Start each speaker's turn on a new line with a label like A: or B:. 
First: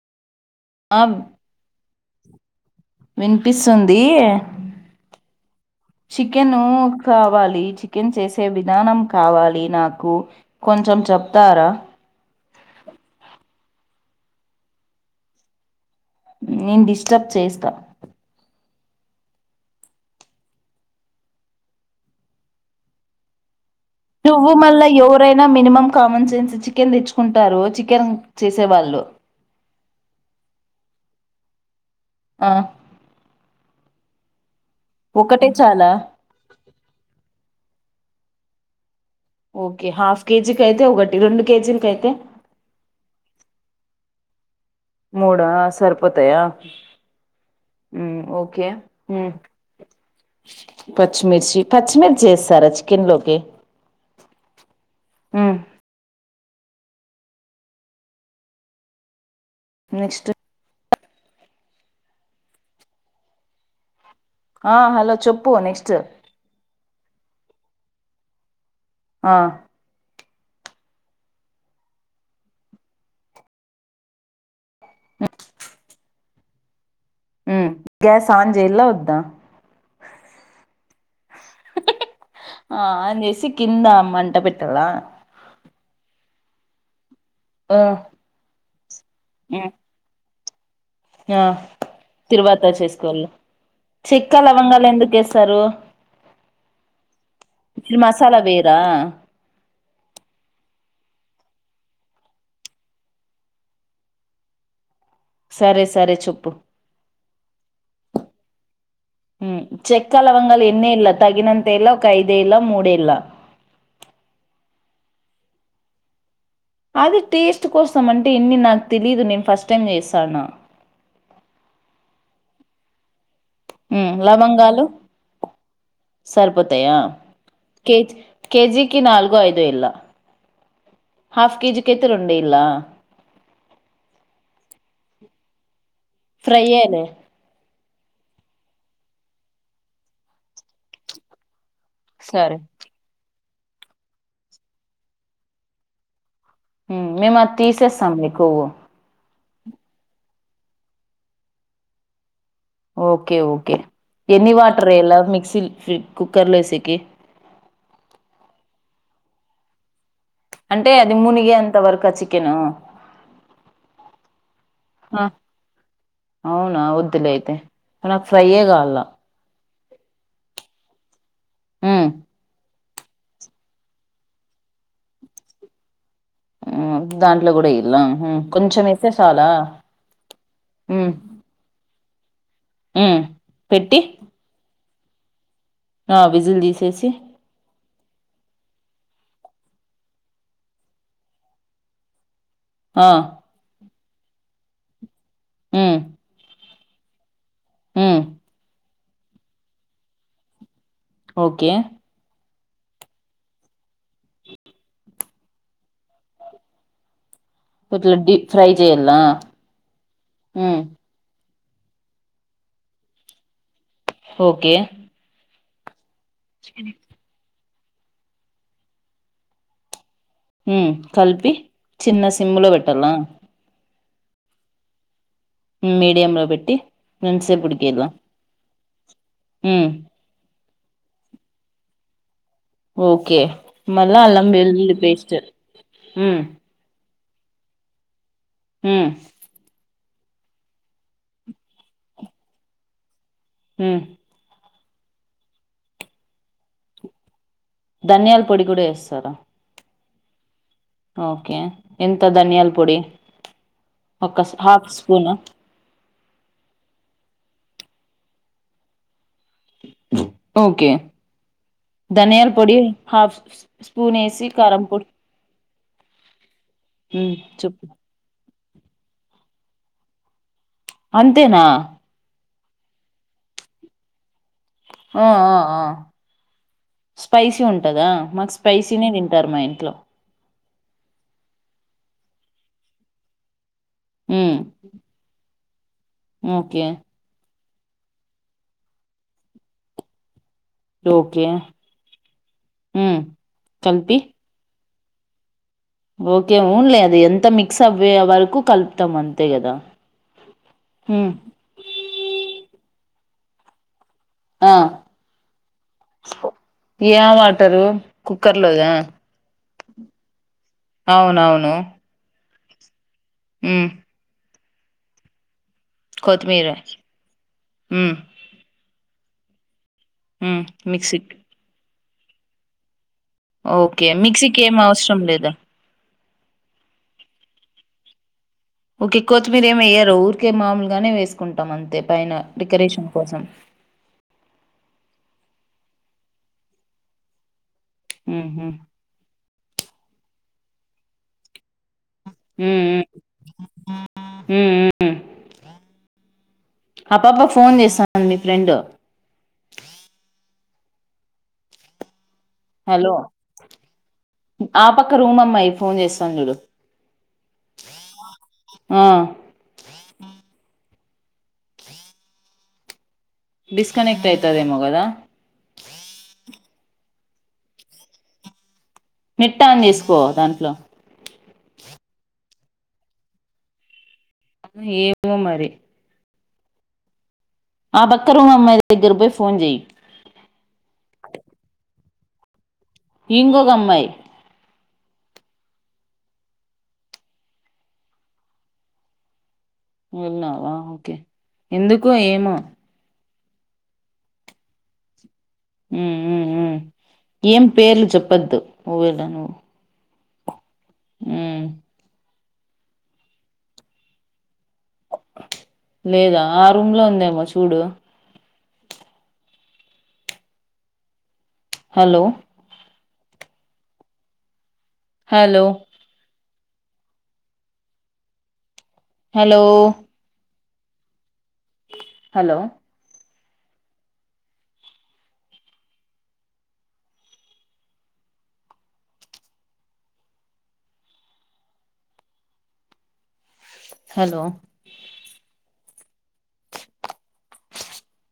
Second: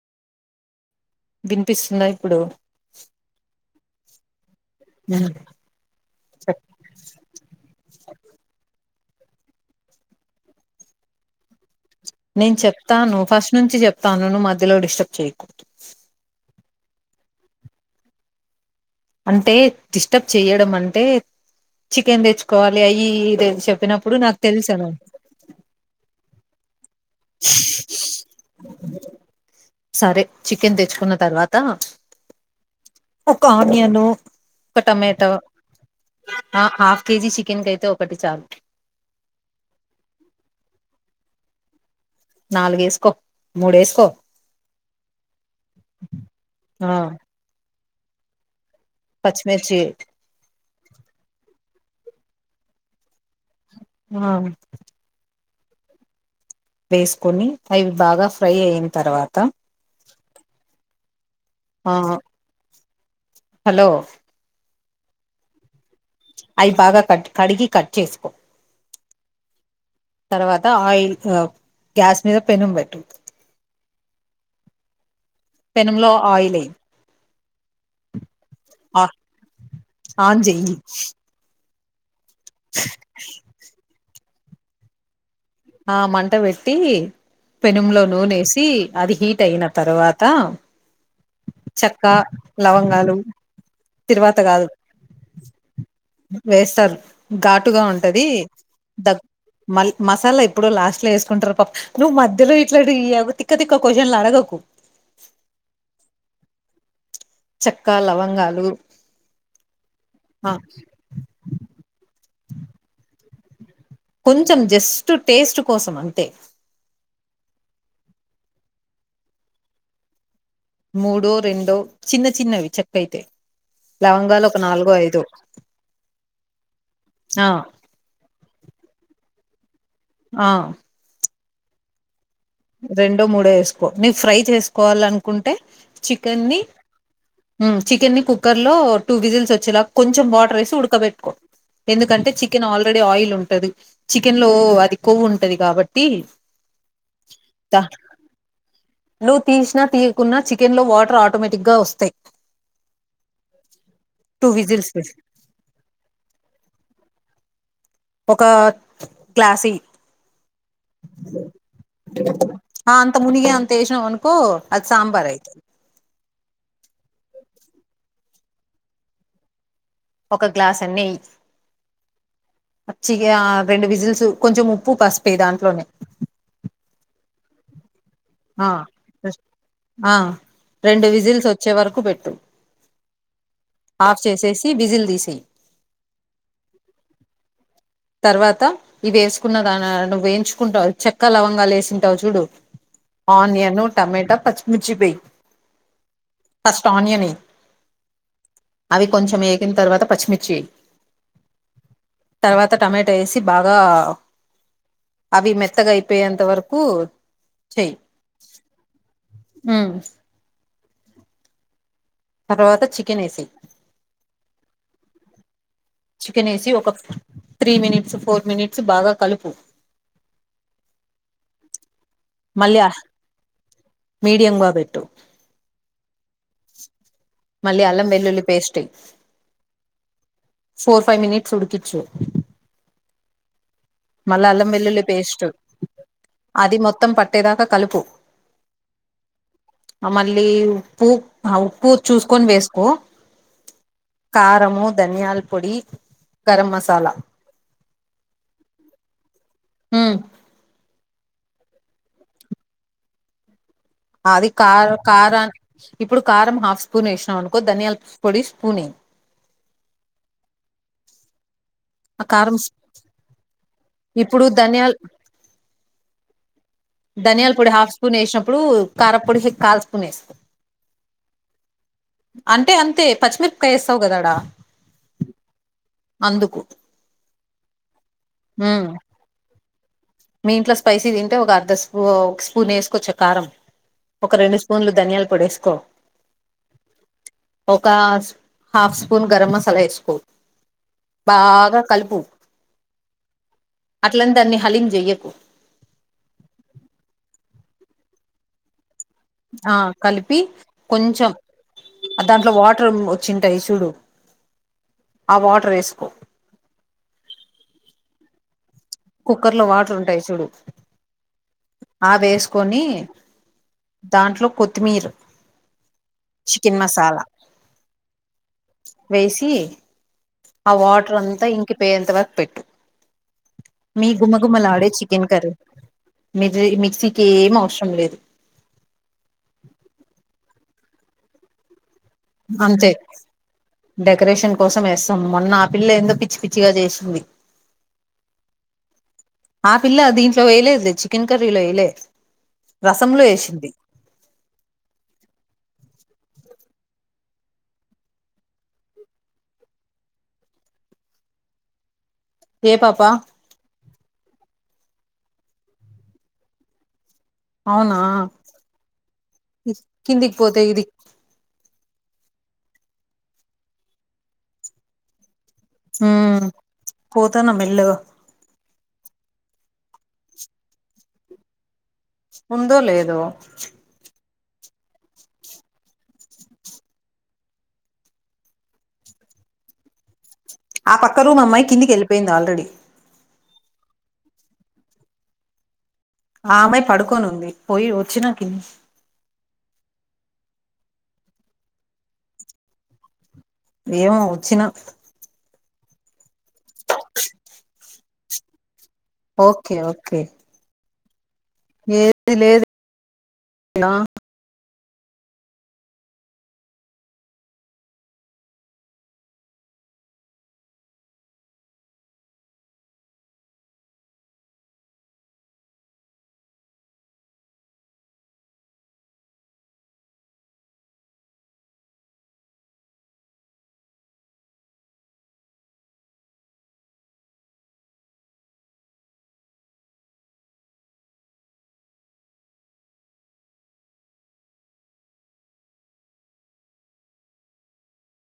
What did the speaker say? A: వినిపిస్తుందా ఇప్పుడు
B: వినిపిస్తుందీ చికెనూ కావాలి చికెన్ చేసే విధానం కావాలి నాకు కొంచెం చెప్తారా
A: నేన్ చెప్తాను ఫస్ట్ నుంచి చెప్తాను నువు మధ్యలో డిస్టర్బ్ చేయ్యకూదు
B: నేన్ డిస్టర్బ్ చేస్తా
A: అంటే డిస్టర్బ్ చేయడం అంటే చికెన్ తెచ్చుకోవాలి అయి ఇయి దె చెప్
B: నువ్వు మళ్ళ ఎవరైనా మినిమమ్ కామన్ సెన్స్ చికెన్ దెచ్చు కుంటారూ చికెన్ చేసే వాళ్ళు
A: సరే చికెన్ తెచ్చుకున్న తర్వాత ఒక్క ఆనియను ఒక టమాటా
B: ఒకటే చాలా
A: హా హాఫ్ కేజీ చికెన్ క కైతే ఒకటి చాలు
B: ఓకే హాఫ్ కేజి కైతే ఒకటి రెండు కేజీల కైతే
A: నాలుగు ఏసుకో మూడు ఏసుకో
B: మూడా సర్పొతయ
A: ఆ
B: ఉ ఓకే మ్మ్,
A: పచ్చిమిర్చి
B: పచ్చిమిర్చి పచ్చిమిర్చి ఏస్తారా చికెన్ లోకి
A: ఆ
B: మ్మ్,
A: వేస్కొని అవి బాగా ఫ్రై అయిన తర్వాత
B: నెక్స్ట్
A: ఆ హలో
B: ఆ హలో చెప్పు నెక్స్ట్
A: అయి బాగా కట్ కడిగి కట్ చేసుకో
B: ఆ
A: తర్వాత ఆయిల్ ఆ గ్యాస్ మీద పెనుం బెట్టు పెనంలో ఆయిల్ ఎయ్
B: ఉ గ్యాస్ ఆన్ జేయిల్లా ఒద్దా
A: ఆన్ చెయ్యి
B: ఆ ఆన్ చేసి కింద మంట పెట్టాలా
A: ఆ మంట వెట్టీ
B: ఆ
A: పెనుంలో నూనేసీ అది హీట్ అయిన
B: ఉమ్
A: తర్వాత
B: ఆ
A: చెక్క
B: తిరువాత
A: లవంగాలు
B: చేసుకోవాలి
A: తిరువాత
B: చెక్కా
A: కాదు
B: లవంగాలు ఎందుకేస్తారు
A: వేస్తారు ఘాటుగా ఉంటదీ,
B: మసాలా వేయరా
A: ద మల్ మసాలా ఇప్పుడు. లాస్ట్ లో ఏసుకుంటరు ప నువ్వు మధ్యలో ఇట్లాటి యవ్వ తిక్క తిక్క క్వశ్చన్లు అడగకు.
B: సరే సరే చెప్పు
A: చెక్కా లవంగాలు
B: ఉ చెక్క
A: ఆ
B: లవంగాలు ఎన్ని ఏల్లా, తగినంత ఏల్లా, ఒక ఐదే ఎల్, లా మూడేల్లా.
A: కొంచెం జస్ట్ టేస్ట్ కోసం అంతే
B: అది టేస్ట్ కోసం అంటే ఎన్ని నాకు తెలీదు, నేను ఫస్ట్ టైం చేసాన్న.
A: మూడో రెండో చిన్న చిన్నవి చక్కయితే లవంగాలు ఒక నాలుగో ఐదో
B: సరిపోతాయా
A: ఆ
B: కేజ్ కేజీకిి నలుగో ఐ
A: ఆ
B: హాఫ్ కేజీ అయితే రెం
A: రెండో మూడో వేసుకో నువ్వు ఫ్రై చేసుకోవాల అనుకుంటే చికెన్ ది
B: ఫ్రై ఏయాలే
A: ఊ చికెన్ని కుక్కర్ లో టూ విజిల్స్ వచ్చేలా కొంచెం వాటర్ వేసి ఉడకబెట్కోకో ఎందుకంటే
B: సరే
A: చికెన్ ఆల్రెడీ ఆయిల్ ఉంటు టది చికెన్ లో అది కొవ్వు ఉంటది కాబట్టి
B: హు మేము అది
A: ద
B: తీసేస్తాం లే కోవ్వు
A: నువ్వు తీసినా తీయకున్నా చికెన్ లో వాటర్ ఆటోమేటిక్ గా వస్తాయ్
B: ఓకే ఓకే ఎన్ని
A: విజిల్స్
B: వాటర్
A: వేసి
B: ఎయల్ల మిక్సీ కుక్కర్ లో వేసేకి
A: ఒక గ్లాస్ వేయ్
B: అంటే అది మునిగే అంత వరకు ఆ చికెన్
A: అంత మునిగే అంత వేసినావు అనుకో అది సాంబార్ అయితాంది
B: అవునా వద్దులే ఆయితే నాకు ఫ్రై యే కావాల
A: ఒక గ్లాస్ అన్ని వేయ్
B: ఊ
A: పచ్చిగా రెండు విజిల్స్ కొంచెం ఉప్పు పసూపు వేయ్ దాంట్లోనే
B: ఊ దాంట్లో కూడా వేయాళ్ళ హు
A: ఆ
B: కొంచెం వేస్తే చాలా
A: ఆ
B: ఉ
A: రెండు విజిల్స్ వచ్చే వరకు పెట్టు
B: ఊ పెట్టి
A: ట్టి విజిల్ తీసెయ్
B: ఆ విజిల్ తీసేసి
A: తర్వాత ఇవి వేసుకున్న దాని నువ్ వేయించుకుంటావు చెక్క లవంగాలు వేసింటావు చూడు
B: ఆ
A: ఆనియను, టమేటా, పచ్చిమిచ్చి వేయ్
B: ఉ
A: ఫస్ట్ ఆనియన్ వేయ్
B: ఉ
A: అవి కొంచెం వేగిన తర్వాత పచ్చిమిర్చి వేయ్
B: ఓకే
A: తర్వాత టమాటా వేసి బాగా అవి మెత్తగా అయిపోయేంత వరకు
B: ఇట్లా డీ ఫ్రై చెయాల్ల
A: ఉ
B: ఊ
A: తర్వాత చికెన్ వేసెయ్
B: ఓకే
A: చికెన్ వేసి ఒక త్రీ మినిట్స్ ఫోర్ మినిట్స్ బాగా కలుపు
B: హు కలిపి చిన్న సిమ్ లో
A: మళ్ళీ
B: పెట్టల్ల
A: మీడియంగా పెట్టు
B: మీడియంలో పెట్టి ఎంత సేపు
A: మళ్ళీ
B: ఉడికియాళ్ళ
A: అల్లం వెల్లుల్లి పేస్ట్ ఎయ్
B: ఉ
A: ఫోర్ ఫైవ్ మనిట్స్ ఉడుకిచ్చు
B: ఓకే మళ్ళా అల్లం వెల్లుల్లి పేస్ట్
A: తేదాక కలుపు
B: హు
A: మళ్ళీ ఉప్పు ఆ ఉప్పు చూసుకొని వేసుకో
B: ఉమ్
A: కారము, ధనియాల పొడి, గరం మసాలా
B: ధనియాల పొడి కూడా వేస్తారా
A: ఉ
B: ఓకే ఎంత ధనియాల పొడి ఒక
A: అది
B: హాఫ్
A: కారు
B: స్పూనా
A: కారన్ ఇప్పుడు కారం హాఫ్ స్పూన్ వేసినాం అనుకో ధనియాల పొడి స్పూనే
B: ఓకే
A: ఆ
B: ధనియాల్
A: కారం
B: పొడి హాఫ్ స్ స్ స్పూన్
A: ఇప్పుడు
B: వేసి కారం
A: ధనియాల్
B: పొడి ఉమ్
A: ధనియాల పొడి
B: చెప్పు
A: హాఫ్ స్పూన్ వేసినప్పుడు కారపొడి కాల్ స్పూన్ వేస్కో
B: అంతేనా
A: అంటే అంతే పచ్చిమిరపకాయ వేస్తావు కదాడా
B: ఆ ఆ ఆ
A: అందుకు
B: స్పైసీ ఉంటదా మాకు
A: హ్మ్
B: స్పైసీనే తింటారు మా ఇంట్లో
A: మీ ఇంట్లో స్పైసీస్ తింటే ఒక అర్ధ స్పూ ఒక స్పూన్ వేసుకోవచ్చు కారం ఒక
B: ఉమ్
A: రెండు స్పూన్లు ధనియాలు పొడివేసుకో
B: ఓకే
A: ఒకాస్ హాఫ్ స్పూన్ గరం మసాలా వేసుకో
B: ఓకే
A: బాగా కలుపు
B: ఉమ్ కలిపి
A: అట్లని దాన్ని హలీమ్ జేయ్యకు
B: ఓకే ఊన్లే అది అంతా మిక్స్ అవ్వే వరకు కల్ప్
A: ఆ కలిపి కొంచెం
B: ఉమ్
A: దాంట్లో వాటర్ ఉమ్ వచ్చింటాయి చూడు
B: ఆ
A: ఆ వాటర్ ఏసుకో
B: టరు కుక్కర్
A: కుక్కర్ లో వాటర్ ఉంటాయి చూడు
B: అవునవును
A: ఆ వేస్ కోని
B: ఉమ్
A: దాంట్లో కొత్తిమీర్
B: కొత్తిమీరే ఉమ్
A: వేసి
B: ఉమ్
A: ఆ వాటర్
B: మిక్సీకి
A: అంతా ఇంకిపోయేంత వరకు పెట్టు
B: ఓకే
A: మీ
B: మిక్సీకి ఏం
A: గుమగుమలాడే
B: అవసరం
A: చికెన్
B: లేదా
A: కర్రీ మిసి మిక్సీకి ఏం అవసరం లేదు
B: ఊకే కోత్తిమీరు ఏం వెయ్యరు ఊరికే మాముూలుగానే వేసుకుంటాం అంతే పైన
A: అంతే
B: డెకరేషన్ కోసం
A: డెకరేషన్ కోసం ఏస్తాం మొన్న పిల్లేందో పిచ్చి పిచ్చిగా చేసింది
B: ఉహు
A: ఆ పిల్ల దీం ట్లో వెయ్యలేదు లే చికెన్ కర్రీలో ఎయ్లే
B: ఉమ్
A: రసం
B: ఉమ్
A: లో ఏషింది
B: ఉమ్ ఉమ్ ఆ పాప ఫోన్ చేస్తాంది మీ ఫ్రెండ్
A: ఏ పాప
B: హలో ఆ పక్క రూం అమ్మాయి ఫోన్ చేస్తాంది చూడు
A: అవునా
B: ఆ
A: కిందికి పోతే ఇది
B: డిస్కనెక్ట్ అయితాది ఏమో గదా
A: ఊ పోతానా మెల్లగా
B: నెట్ ఆన్ చేసుకో దాంట్లో
A: ఉందో లేదో
B: అవును ఏమో మరి ఆ బక్కరూమ్ అమ్మాయి దగ్గర బోయి ఫోన్ చేయ్
A: ఆ పక్క రూం అమ్మాయి కిందికి వెళ్ళిపోయింది ఆల్రెడీ
B: ఇంగొక అమ్మాయి
A: ఆ అమ్మాయి పడుకోనుంది పోయి వచ్చినా కిన్
B: విన్నావా ఓకే ఎందుకు ఏమా
A: ఏమో వచ్చినా
B: ఉ ఉ ఉమ్ ఏం పేర్లు చెప్పద్దు ఒవేళ ను
A: కే ఏది లేదు ఎలా
B: లేదా ఆ రూమ్ లో ఉందేమో చూడు hello hello hello hello hello